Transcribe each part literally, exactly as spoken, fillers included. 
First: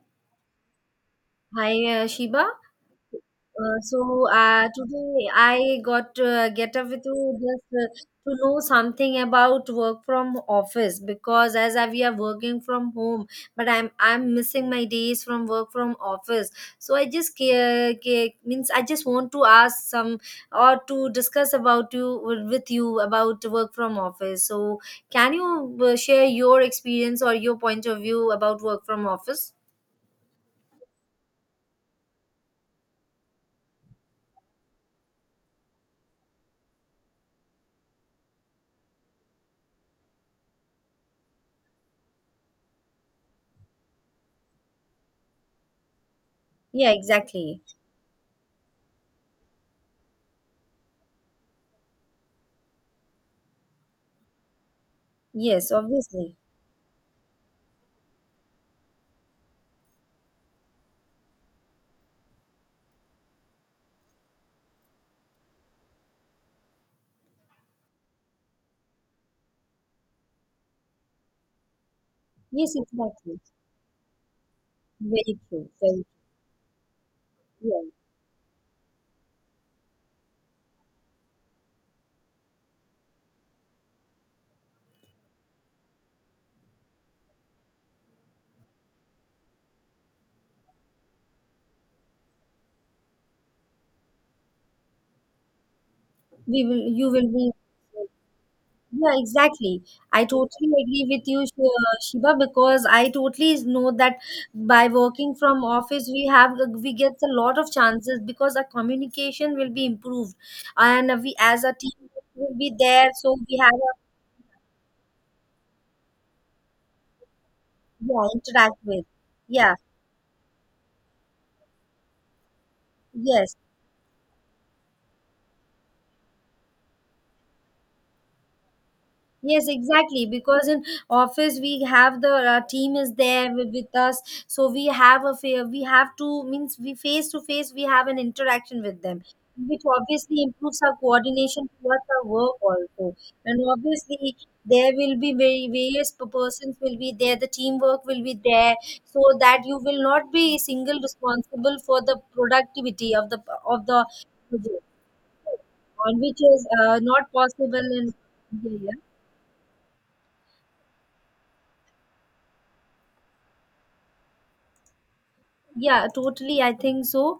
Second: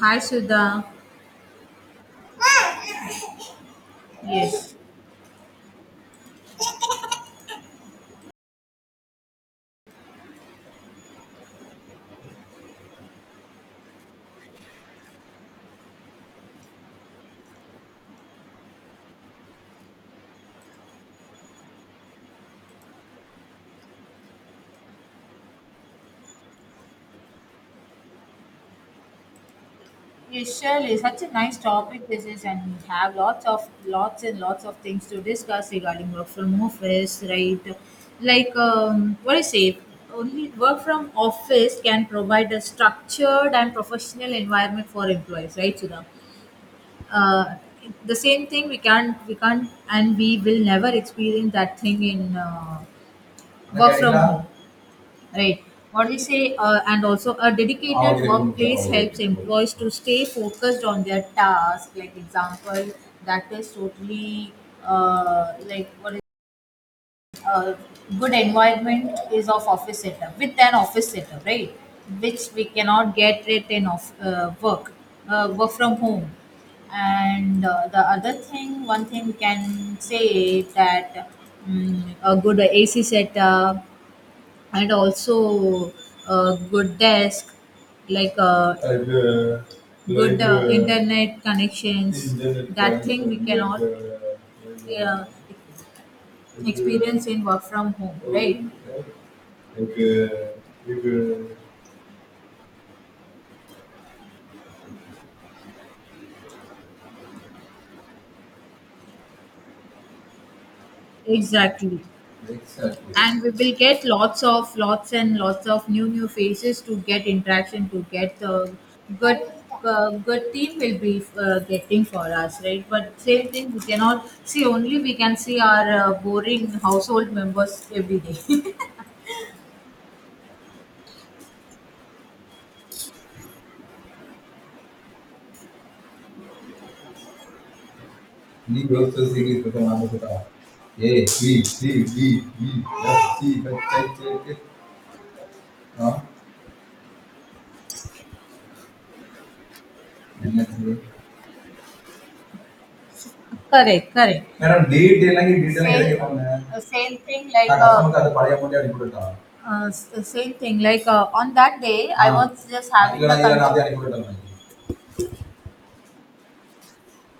Hi, Sudha. Hi, uh, Shiba. Uh, so uh, Yes, today I got uh, get up with you just uh, to know something about work from office because as I, we are working from home, but I'm I'm missing my days from work from office. So I just ca- ca- means I just want to ask some or to discuss about you with you about work from office. So can you uh, share your experience or your point of view about work from office? yes, surely. Such a nice topic this is, and we have lots of lots and lots of things to discuss regarding work from office, right? Like, um, what I say, only work from office can provide a structured and professional environment for employees, right, Sudha? Yeah, Uh, exactly. the same thing we can't, we can't, and we will never experience that thing in uh, work from home. Right. Yes, What we obviously. say, uh, and also a dedicated Audio input, workplace helps employees to stay focused on their task. Like example, that is totally uh, like what is uh, good environment is of office setup with an office setup, right? Which we Yes, cannot get exactly. it in of uh, work, Very uh, true. work from Very true. home. And Yeah. uh, the other thing, one thing we can say that mm, a good A C setup and also a good desk like uh, And uh, good like uh, uh, internet connections internet that thing we connection, can like uh, like, uh, uh, like, We uh, will, you experience will in be. work from home, right? Yeah, exactly. like, I uh, totally like, agree with you, Sh- uh, uh, Shiba, because I totally know that by working from office, we have uh, we get a lot of chances because our communication will be improved, and we as a Exactly. team will be there, Exactly. so And we we have will a get lots of lots and lots of new new faces to get interaction to yeah, get the interact with. good Yeah. uh, good team will be uh, getting for us, right? But same Yes. thing we cannot see, only we can see our uh, boring household members every day. Yes, exactly. Because in office we have the uh, team is there with, with us, so we have a fa- we have to means we face to face we have an interaction He with goes them, series with which the mama to obviously talk. improves our A, B, C, coordination towards D, our work E, also. F, And G, H, I, obviously J, K. there will be very various Huh? p- persons will be there. The teamwork will be there, so that you will not be And that's single it. responsible for the productivity of the of the Correct, correct. project, madam date எல்லாம் detail Same, on which கிடைக்கப்பாங்க. is uh, uh, Same not thing like நான் uh, possible in. கஸ்டமருக்கு அதை பழைய மூட்டி அனுப்பி விட்டேன். Uh, s- uh, same thing like uh, on that day I Ah. was just having இல்ல the நான் con- அதை அனுப்பி விட்டேன் Yeah, totally. I think so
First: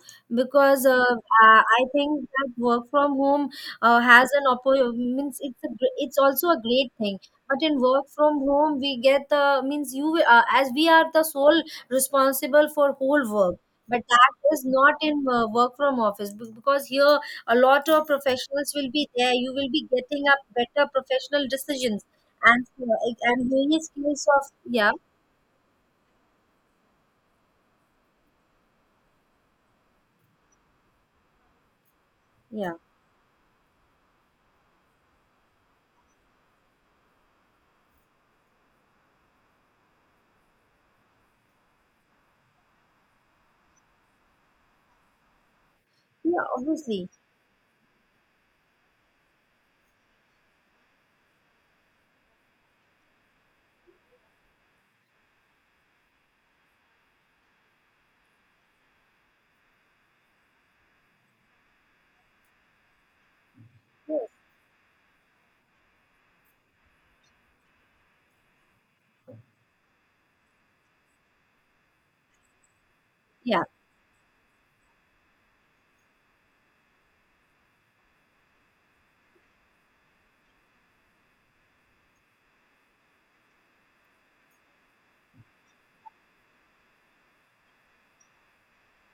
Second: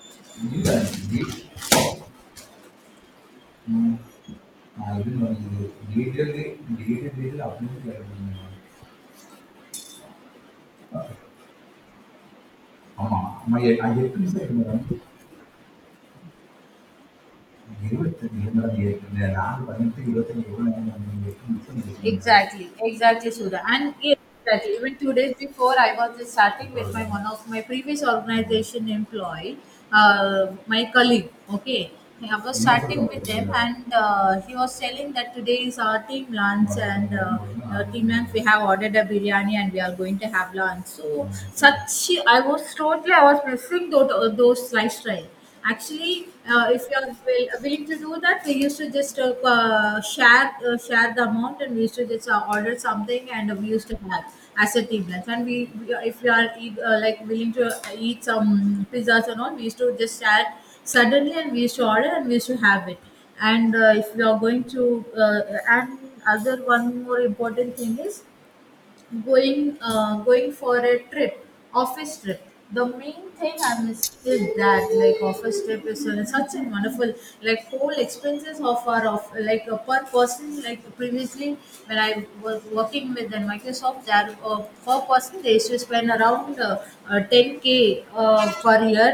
இல்ல because uh, uh, I think that work from home uh, has an oppo date means நான் it's இது a gr- it's detail also a date great thing. Detail But அப்படின்னு in work from கேட்குறேன். home, we get the means you uh, as we are the sole responsible for ஆமா whole work. நம்ம எ- அது But எப்படி that sir is madam. not in uh, work from office be- because here a lot of professionals will be there. You will be getting up better professional decisions and Exactly, uh, exactly, and Sudha. various And yeah, skills of exactly, yeah even two days before, I was just starting with my one of my previous organization employee, uh, my colleague. Okay, I was yeah starting with them, and uh, he was telling that today is our team lunch, and uh, uh, team lunch we have ordered a biryani, and we are going to have lunch. So such, I was totally, I was missing those those lifestyle. Actually, yeah uh, if you obviously are will, uh, willing to do that, we used to just uh, uh, share uh, share the amount, and we used to just uh, order something, and we used to have as a team lunch. And we, we if you are eat, uh, like willing to uh, eat some pizzas and all, we used to just share suddenly, and we used to order, and we used to have it. And uh, if yes. you are going to, uh, and other one more important thing is going uh, going for a trip, office trip. The main thing Yeah. I missed is that like office trip is so- such a wonderful, like whole expenses of our of like uh, per person. Like previously, when I was working with the Microsoft, that uh, per person they used to spend around uh, uh, ten k uh, per year,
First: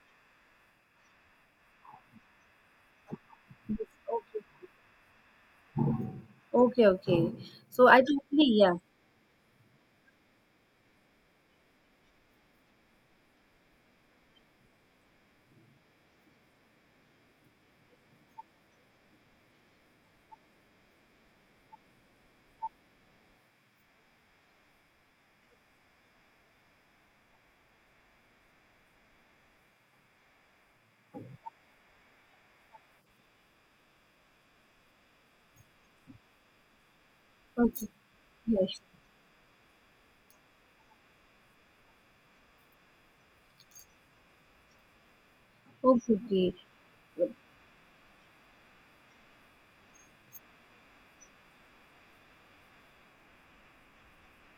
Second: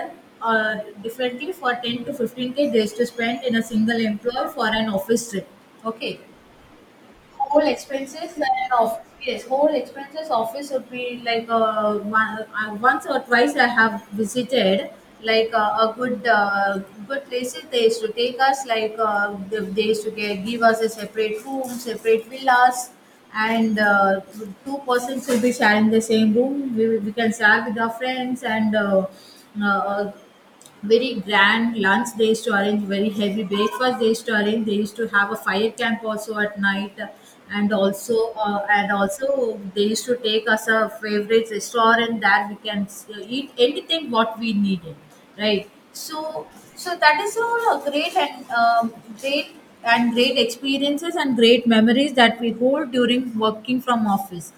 uh, differently for ten to fifteen k they used to spend in a single Okay, employer for an office trip, okay. okay, okay. Whole So I expenses totally, and yeah. off, yes, whole expenses office would be like uh, one, uh, once or twice I have visited like uh, a good uh, good places they used to take us. Like uh, they they used to get, give us a separate room, separate villas, and uh, two persons will be sharing the same room. We, we can share with our friends, and uh, uh, very grand lunch they used to arrange, very heavy breakfast they used to arrange, they used to have a fire camp also at night, and Okay, also uh, yes. and also they used to take us a favorite restaurant that we can s- eat anything what we needed, right? Okay, So okay. so that is all a great and um, great and great experiences and great memories that we hold during working from office.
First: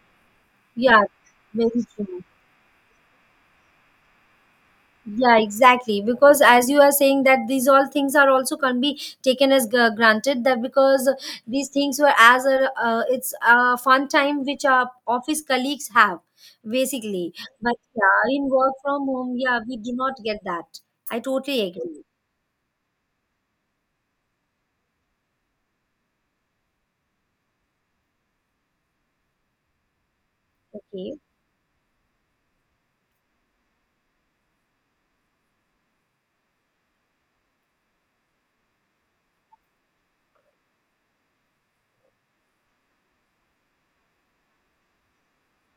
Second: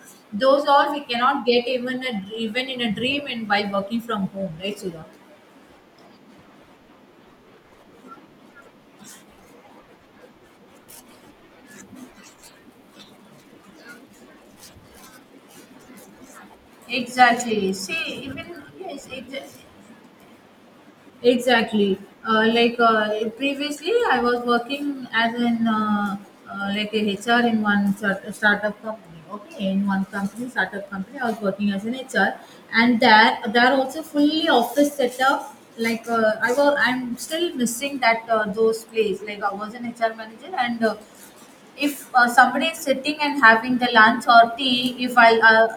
Those all we Yeah, cannot get very even a, true. even in a dream and by working from home, right, Sudha? Yeah, exactly. Because as you are saying that these all things are also can be taken as gra- granted that because these things were as a uh, it's a fun time which our office colleagues have basically. Exactly. But See, yeah, even in work from yes, home, exa- yeah, we do not get that. I totally exactly. agree. Uh, like uh, previously, I was working as an uh, uh, like a H R in one start- startup company. Okay, in one company, startup Okay. company, I was working as an H R, and that there also fully office setup. Like uh, I was, I'm still missing that uh, those plays. Like I was an H R manager and. Uh, if uh, somebody is sitting and having the lunch or tea, if I'll uh,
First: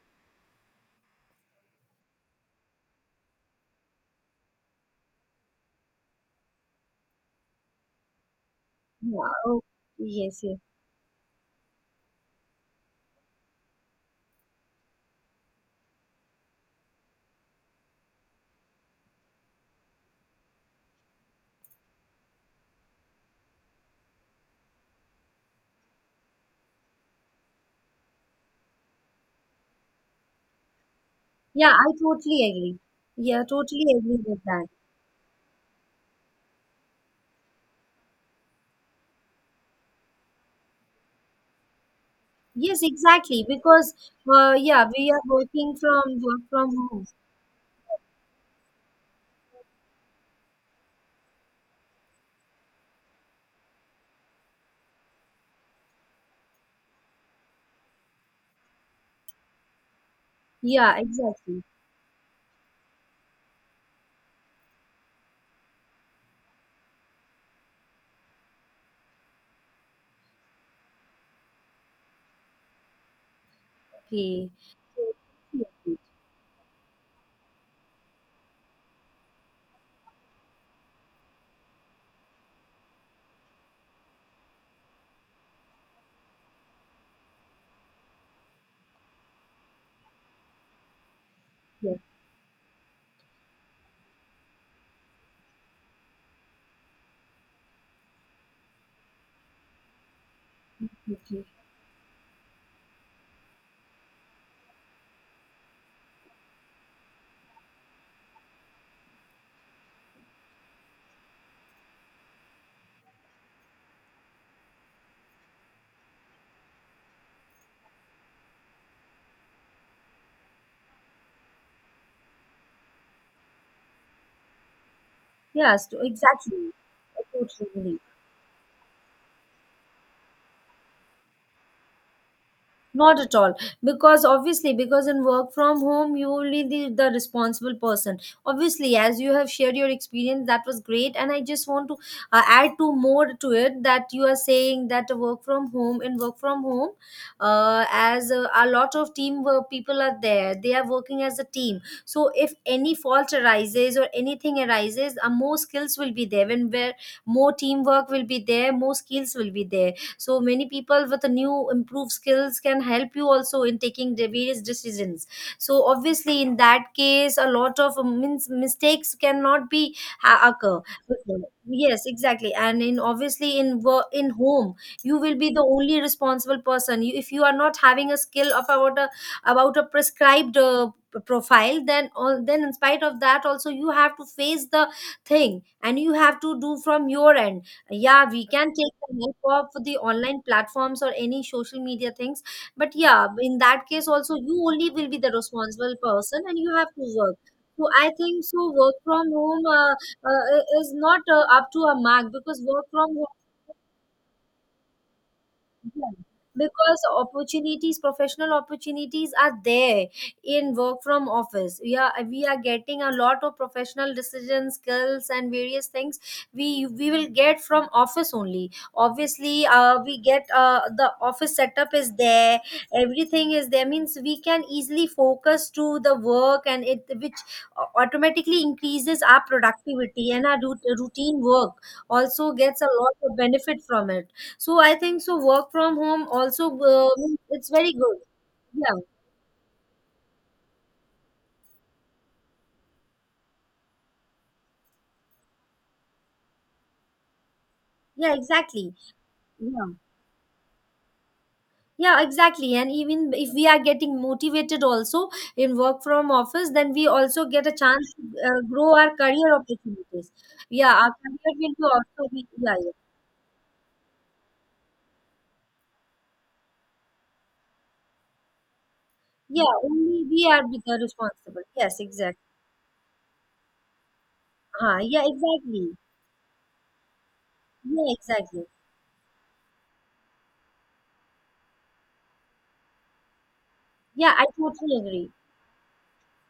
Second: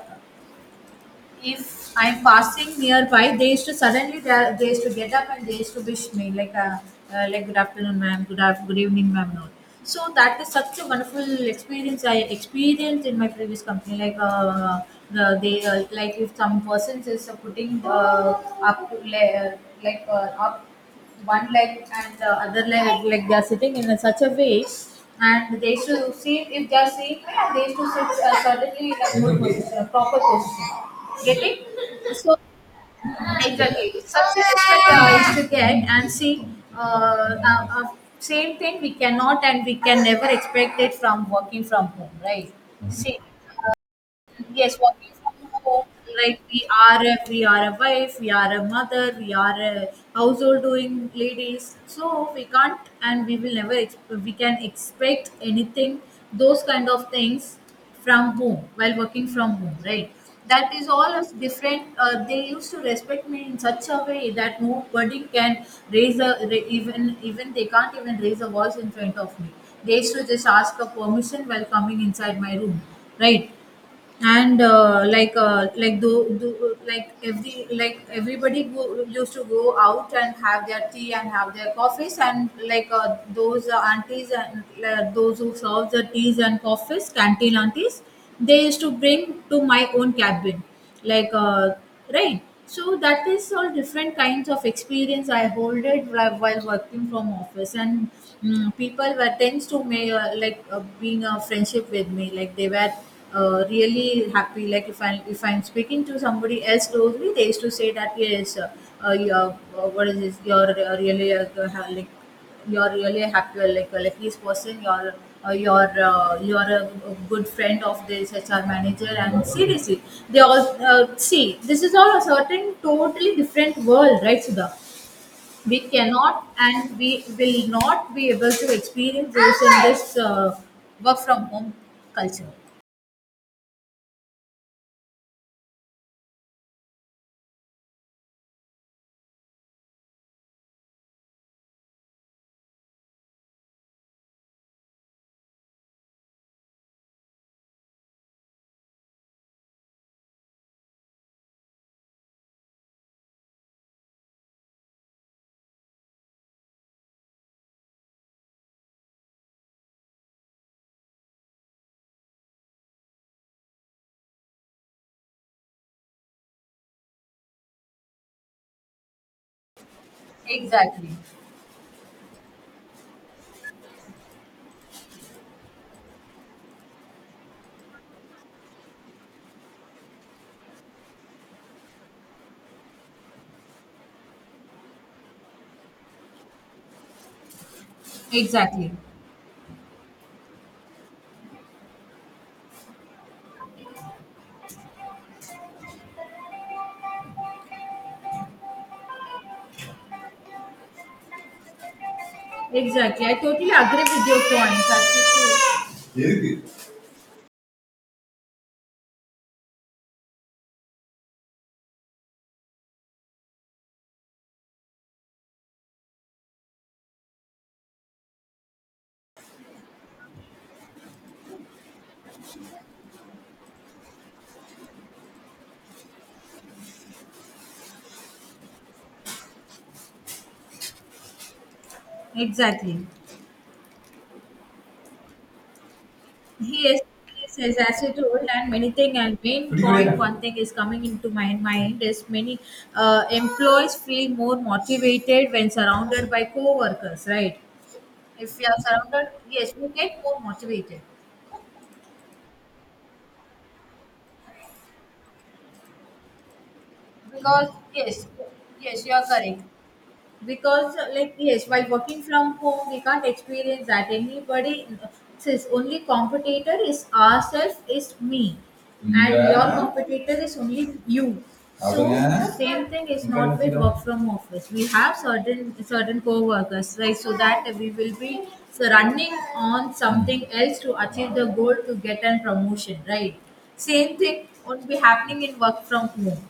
if I'm passing nearby, they used to suddenly they, they used to get up and they used to wish me like a uh, like good afternoon, ma'am. Good af- good evening, Yeah. ma'am. No. Oh, So yes. that is Yes. such a wonderful experience I experienced in my previous company. Like uh, the they uh, like if some person is uh, putting uh, up le- uh, like uh, up one leg and the other leg, like they are sitting in a such a way, and they used to see if they are seeing and they used to sit uh, suddenly in a good position, a proper position. Get it? Yeah, I So totally agree. Yeah, totally exactly. agree Such with is that. what uh, is to get and see uh, uh, uh, same thing we cannot and we can never expect it from working from home, right? Yes, See, exactly. Because uh, yes, yeah, what we we are somehow, working from work like we from are home. a, we are a wife, we are a mother, we are a household doing ladies. So we can't and we will never ex- we can expect anything those kind of things from home while working from home, right? That is Yeah, all as exactly. different. Uh, they used to respect me in such a way that nobody can raise a ra- even even they can't even raise a voice in front of me. They used to just ask for permission while coming inside my room, right? Okay. And uh, like So, uh, like do, do like every like everybody go, used to go out and have their tea and have their coffees and like uh, those uh, aunties and uh, those who serve the teas and coffees, canteen aunties, they used to bring to my own cabin like uh, yeah, right, so that is all different kinds of experience I hold it while while working from office. And mm, people were tends to may uh, like uh, yeah, being a okay. friendship with me. Like they were uh, really happy, like if I if I'm speaking to somebody else closely, they used to say that yes, uh, uh, your uh, what is this you're uh, really uh, ha- like you're really a happy like a luckiest person, you're uh, you're uh, you're a, a good friend of this HR manager, and seriously they all uh, see this is all a certain totally different world, right, Sudha? We Yes, to- cannot exactly. and we I will totally agree. not be able to experience this in this uh, work from home culture. Not at all, because obviously, because in work from home, you will be the, the responsible person. Obviously, as you have shared your experience, that was great, and I just want to uh, add two more to it that you are saying that the work from home in work from home, uh, as a, a lot of team work people are there, they are working as a team. So if any fault arises or anything arises, uh, more skills will be there. When where more teamwork will be there, more skills will be there, so many people with new improved skills can help you also in taking the various decisions, so obviously in that case a lot of um, means mistakes cannot be ha- occur. Exactly, Yes, exactly, and in obviously in work in home you will be the only responsible person you, if you are not having a skill of about a about a prescribed uh, p- profile, then all then in spite of that also you have to face the thing and you have to do from your end. Yeah, we can exactly. take the help of the online platforms or any social media things, but yeah in that case also you only will be the responsible person and you have to work. So I think so work from home uh, uh, is not uh, up to a mark because work from Exactly, I totally agree with your point. That's it. yeah. Because opportunities, professional opportunities are there in work from office. We are we are getting a lot of professional decision skills and various things we we will get from office only. Obviously, uh, we get uh, the office setup is there, everything is there. Means we can easily focus to the work and it which automatically increases our productivity and our rut- routine work also gets a Exactly. lot of benefit from it. So I think so work from home also He is, uh, he it's is very as you good. told, and many Yeah. thing and main point. One thing is coming into my mind is many uh, employees feel more motivated when surrounded by co-workers, right? Yeah, If you are exactly. surrounded, yes, you Yeah. get more motivated Yeah, exactly. And even if we are getting motivated also in work from office, then we also get because a chance to yes, uh, grow yes, you our are career correct. opportunities. Yeah, Because uh, our like career yes, will be while working also be from yeah, home yeah. we can't experience that. Anybody says only competitor is ourselves, is me, and your, Yeah, yeah, only competitor we is are with only the you. responsible. Yes, So exactly. Avana, same thing is not with work from office. We Uh, have yeah, certain exactly. certain co-workers, right? So that we Yeah, will be exactly. running on something else to achieve the goal, to get a promotion, right? Same Yeah, thing I would totally be agree. happening in work from home.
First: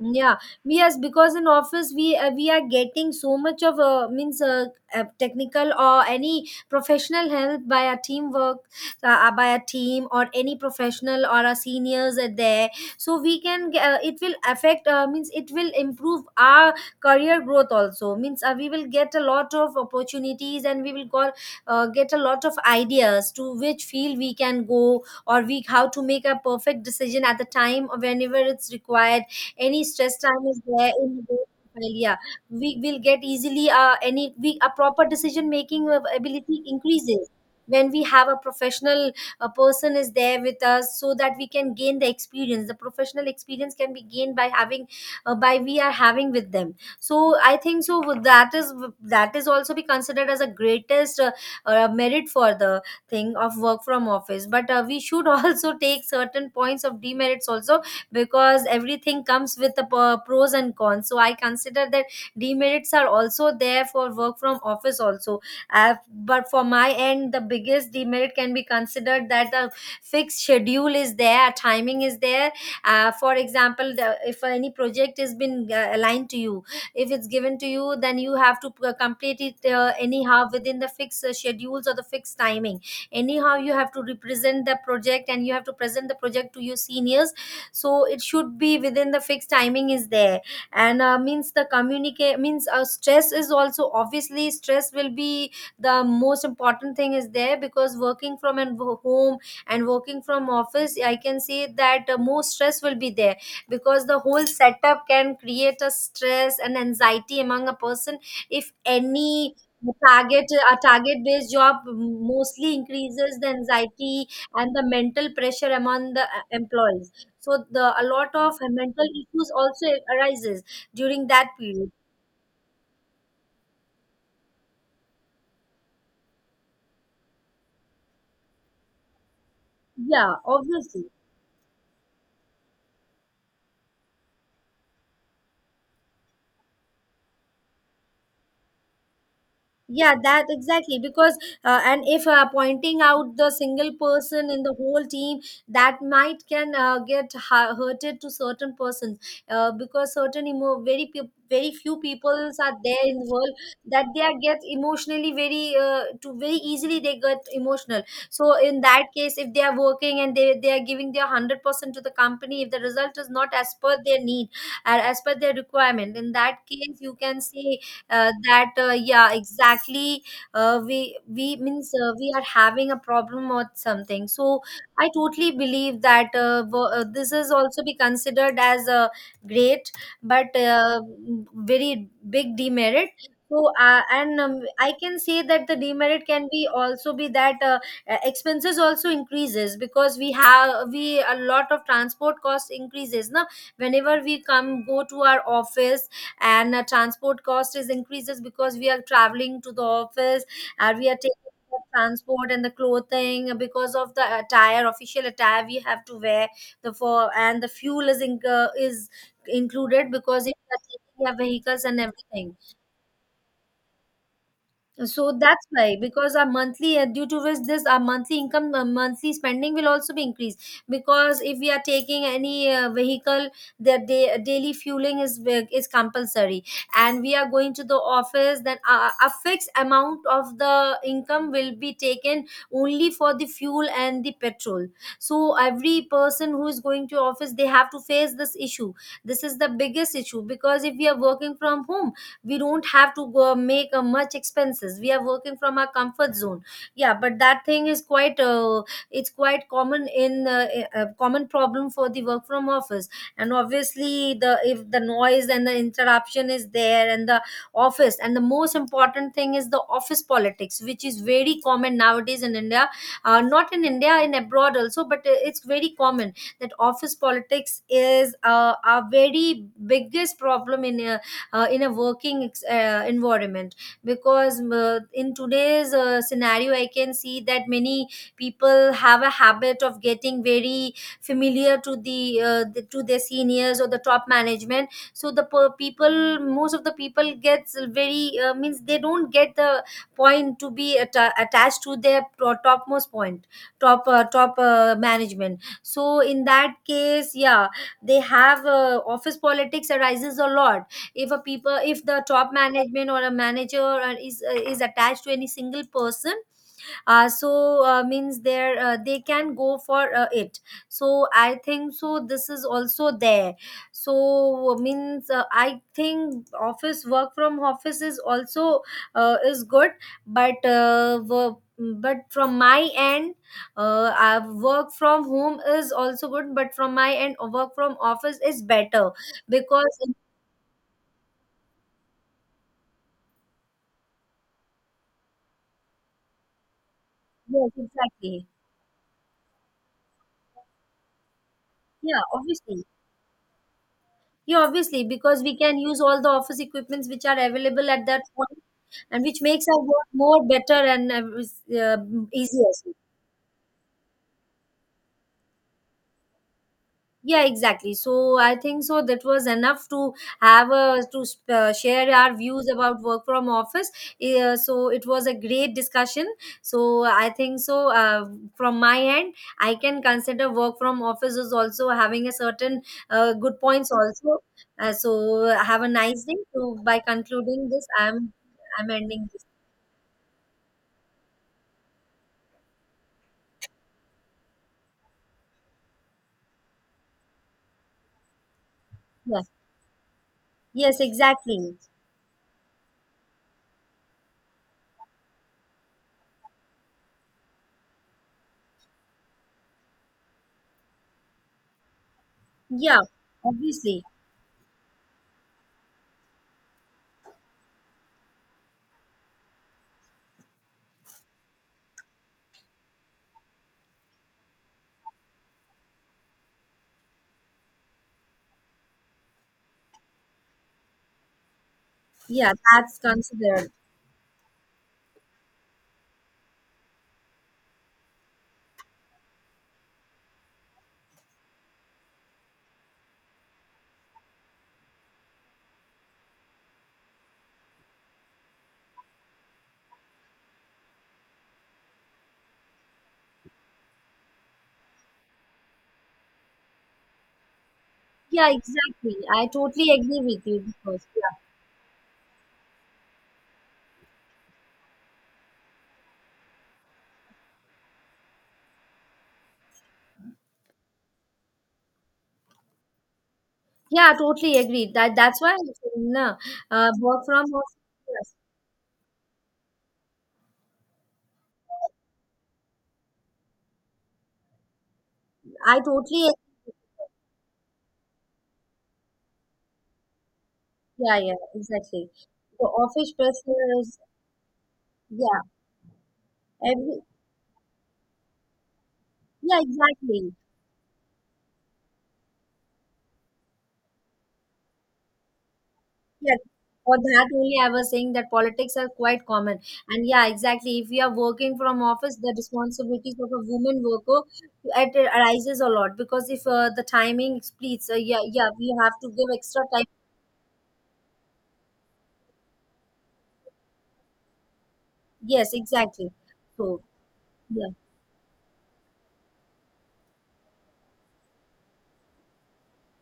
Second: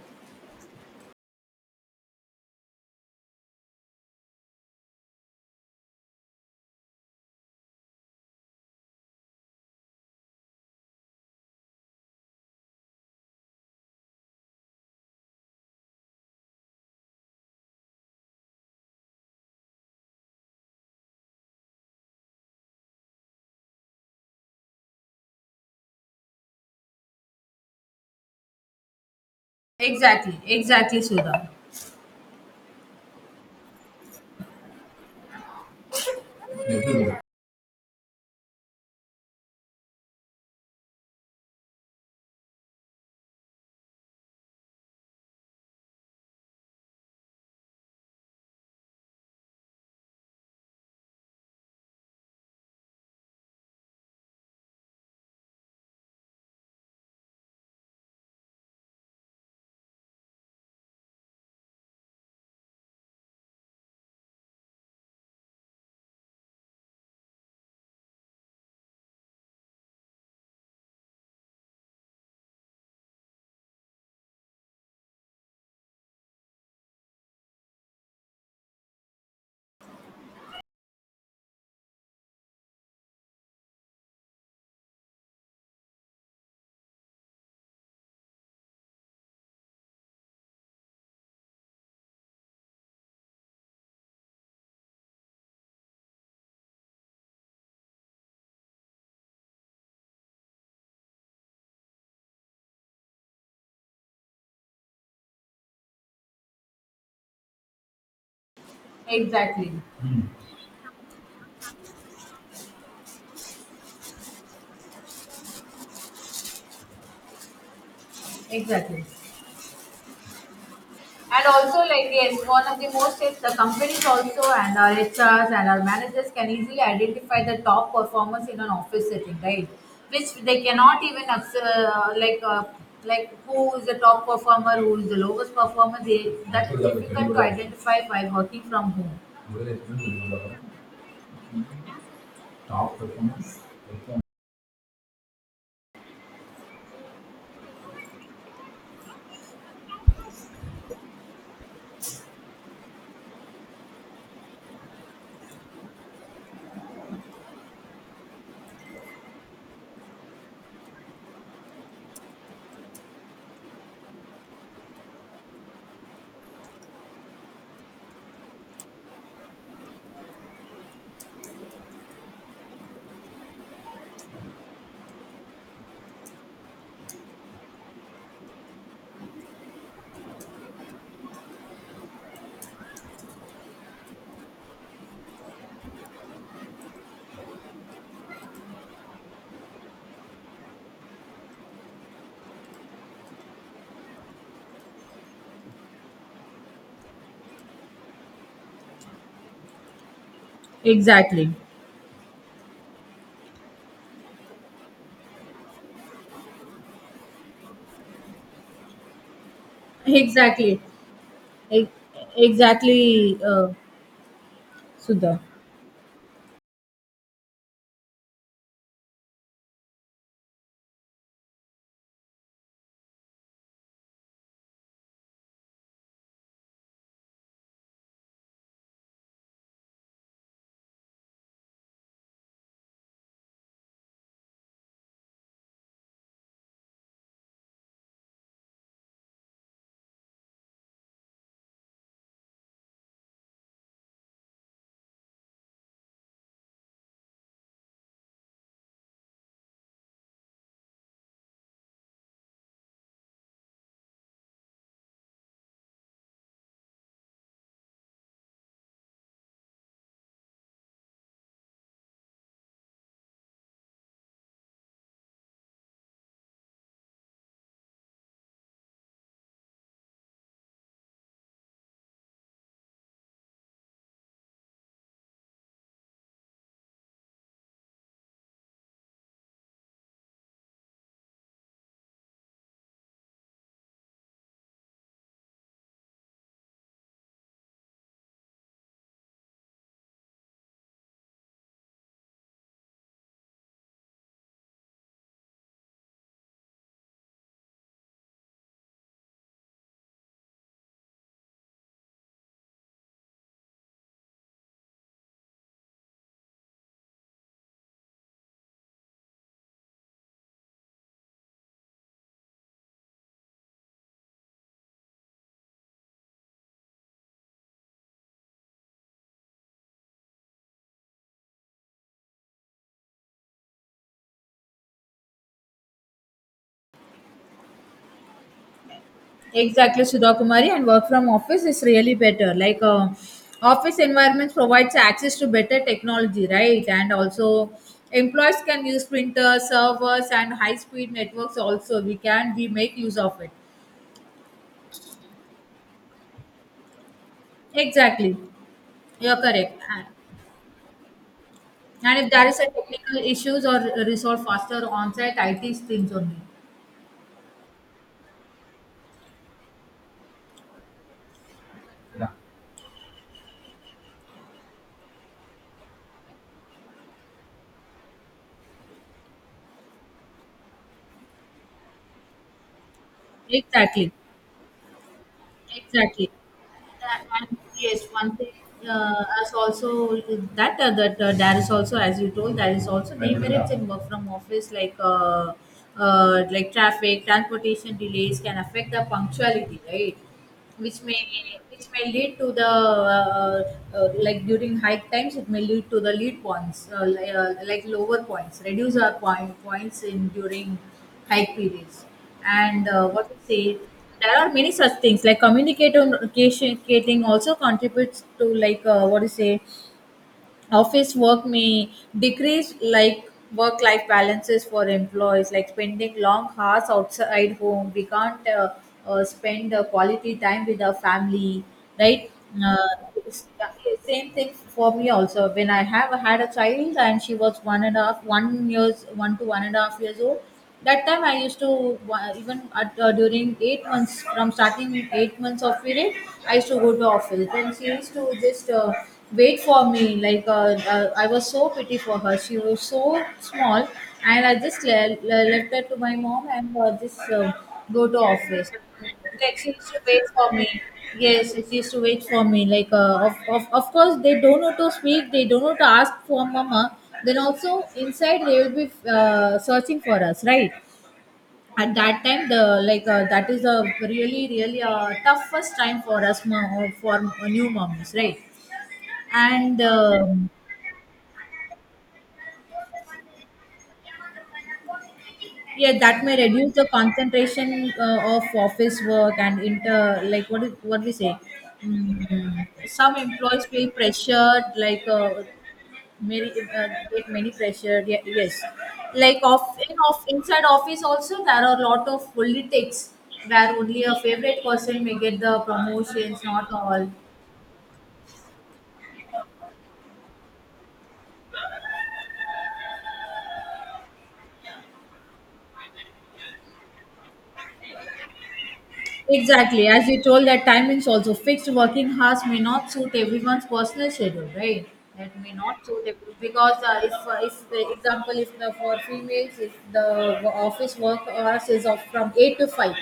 Yeah, yes, because in office we uh, we are getting so much of uh, means uh, uh, technical or any professional help by a teamwork, uh, uh, by a team or any professional or a seniors are there. So we can g- uh, it will affect uh, means it will improve our career growth also means uh, we will get a lot of opportunities and we will go, uh, get a lot of ideas to which field we can go or we how to make a perfect decision at the time or whenever it's required any stress Exactly, time is there exactly, in the day. Sudha. Well, yeah, we will get easily uh, any we a proper decision making ability increases when we have a professional a person is there with us so that we can gain the experience, the professional experience can be gained by having uh, by we are having with them. So I think so that is that is also be considered as a greatest uh, uh, merit for the thing of work from office, but uh, we should also take certain points of demerits also because everything comes with the p- pros and cons. So I consider that demerits are also there for work from office also, uh, but for my end the biggest demerit can be considered that the fixed schedule is there, timing is there. Uh, for example the, if any project has been uh, aligned to you, if it's given to you, then you have to uh, complete it uh, anyhow within the fixed uh, schedules or the fixed timing. Anyhow you have to represent the project and you have to present the project to your seniors, so it should be within the fixed timing is there. And uh, means the communicate means uh, stress is also obviously stress will be the most important thing is there, because working from an home and working from office I can say that uh, more stress will be there because the whole setup can create a stress and anxiety among a person. If any Exactly. Hmm. target, a target based job mostly increases the anxiety and the mental pressure among the uh, employees, so the a lot of Exactly. mental issues also arises during And that also, period. like, yes, one of the most is the companies also and our H Rs and our managers can easily identify the top performers in an office setting, right? Which Yeah, they cannot obviously. even, obs- uh, like, uh, like who is the top performer, who is the lowest performer, they, that is difficult to identify while working from home. Yeah, that exactly because uh, and if uh, Top pointing out the performance. single person in the whole team, that might can uh, get hu- hurted to certain persons, uh, because certain emo- very pe- very few people are there in the world that they are get emotionally very uh, to very easily they get emotional. So in that case, if they are working and they they are giving their hundred percent to the company, if the result is not as per their need, uh, as per their requirement, in that case you can say uh, that uh, yeah exactly uh, we we means uh, we are having a problem or something. So I totally believe that uh, wo- uh, this is also be considered as a great but uh, very big demerit. So uh, and um, I can say that the demerit can be also be that uh, uh, expenses also increases because we have we a lot of transport cost increases now whenever we come go to our office. And uh, transport cost is increases because we are traveling to the office and we are taking Exactly. the transport, and the clothing because of the attire, official attire we have to wear, the for and the fuel is in, uh, is included because if we Exactly. are taking our vehicles E- and everything. Exactly, uh, So Sudha. that's why, because our monthly, uh, due to which this our monthly income, uh, monthly spending will also be increased. Because if we are taking any uh, vehicle, the day, daily fueling is ve- is compulsory, and we are going to the office, then a, a fixed amount of the income will be taken only for the fuel and the petrol. So every person who is going to office, they have to face this issue. This is the biggest issue because if we are working from home we don't have to go make uh, much expenses. We are working from our comfort zone, yeah, but that thing is quite uh, it's quite common in uh, a a common problem for the work from office. And obviously the if the noise and the interruption is there and the office, and the most important thing is the office politics, which is very common nowadays in India. Uh, not in India, in abroad also, but uh, it's very common that office politics is uh, a very biggest problem in uh, uh, in a working ex- uh, environment. Because uh, in today's uh, scenario I can see that many people have a habit of getting very familiar to the, uh, the to their seniors or the top management. So the per- people, most of the people gets very uh, means they don't get the point to be atta attached to their pro- topmost point, top uh, top uh, management. So in that case, yeah, they have uh, office politics arises a lot. If a people, if the top management or a manager uh, is uh, is attached to any single person, uh, so uh, means there uh, they can go for uh, it. So I think so this is also there. So means uh, I think office, work from office is also uh, is good, but uh, wo- but from my end, uh, uh, work from home is also good, but from my end work from office is better because Exactly, Sudha Kumari, and work from office is really better. Like, uh, office environments provides access to better technology, right? And yes, also, exactly. employees can use printers, servers, and high-speed networks. Also, we Yeah, can we obviously. make use of it. Yeah, obviously, because we can use all the office equipments which are available at that Exactly, point, and you're which makes correct. our And work more better and uh, is- uh, and if there is a easier. technical issues or resolve faster on-site I T teams only. Yeah, exactly. So I think so that was enough to have a, to uh, share Yeah. our views about work from office. Uh, so it was a great discussion. So I think so uh, from my end I can consider work from office is also having a certain uh, good points Exactly. also. Uh, so have a nice Exactly. day. So by And concluding this, yes, i'm one thing, i'm uh, ending this. as also that uh, that uh, there is also as you told there is also demerits in work from office like uh, uh, like traffic transportation delays can affect the Yeah, punctuality, right? yes Which may exactly. which may lead to the uh, uh, like during high times it may lead to the lead points uh, li- uh, like lower points reduce our point points in during hike periods. And Yeah, uh, what to say, obviously. there are many such things like communicating also contributes to like uh, what to say, office work may decrease like work life balances for employees. Like spending long hours outside home we can't uh, uh, spend uh, quality time with our family, right? Yeah, uh, that's it's- uh, considered. Same thing for me also when I have had a child, and she was one and a half one years, one to one and a half years old. That time I used to wa- even at, uh, during eight months from starting eight months of period, I used to go to office. Then she used to just uh, wait for me, like uh, uh, I was so pity for her. She was so small, and I just le- le- left her to my mom and uh, just uh, go to Yeah, office exactly. I like she totally used to agree wait with for you me. because yeah, Yes, she used to wait for me. Like, uh, of, of, of course, they don't know to speak, they don't know to ask for mama. Then also inside they will be uh, searching for us, right? At that time, the like uh, that is a yeah, really totally really agree. That uh, that's why toughest time for no, us, ma- uh, uh, for work from new office. mommies, Yes, right? And yeah. um I Yeah, that totally. may reduce the concentration uh, of office work and inter, like what is, what we Yeah, say, yeah exactly. The mm, office some employees feel pressure. pressured like uh, Yeah, many uh, every. get many pressure, yeah, yes, like Yeah, off in off exactly. inside office also there are a lot of politics where only a favorite person may get the Yeah. promotions, not For all. that only, I was saying that politics are quite common, and yeah, exactly. If we are working from office, the responsibilities of a woman worker, it arises a lot because if uh, the timing splits, uh, yeah, yeah, we have to give extra time. Exactly. As you told that timings also fixed working hours may not suit everyone's personal schedule, right? That Yes, may not suit exactly. every- So, because uh, if, uh, if yeah, the example if the for females if the office work hours is of from eight to five,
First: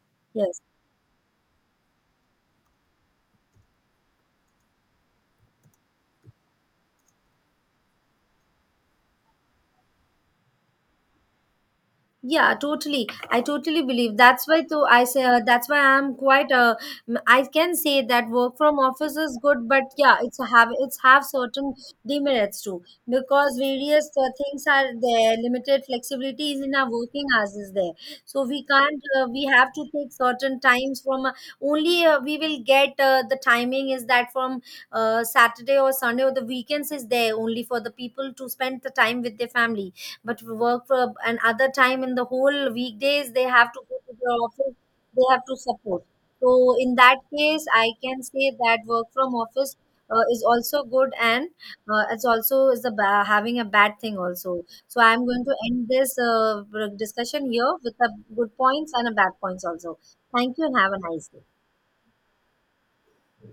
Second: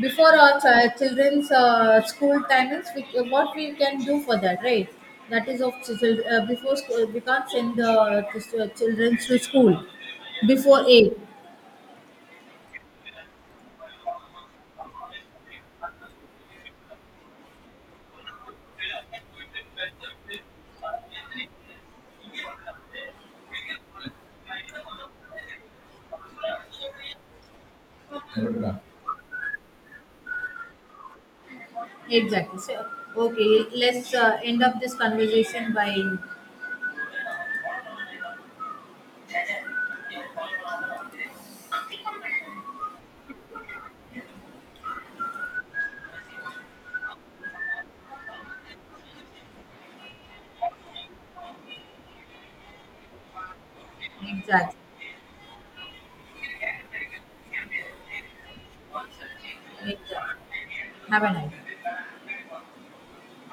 before our yes. ch- children's uh, school timings, we, what we can do for that, right? That is of chil- uh, before school, we can't send the uh, children to school before eight. Yeah, totally, I totally believe that's why though I say uh, that's why I'm quite uh, m- I can say that work from office is good, but yeah, it's a have, it's have certain demerits too, because various uh, things are there. Limited flexibility is in our working hours is there, so we can't uh, we have to take certain times from uh, only uh, we will Exactly. So, get uh, the okay, timing is let's that uh, from end up this uh, conversation Saturday by or Sunday or the weekends is there only for the people to spend the time with their family, but work for another time in the whole weekdays they have to go to the office, they have to support. So in that case I can say that work from office uh, is also good, and uh, it's also is a ba- having a bad thing also. exactly. So I'm going to end this uh, discussion here with the good points and a bad points also. Exactly. Thank you and have a Have nice a day. night.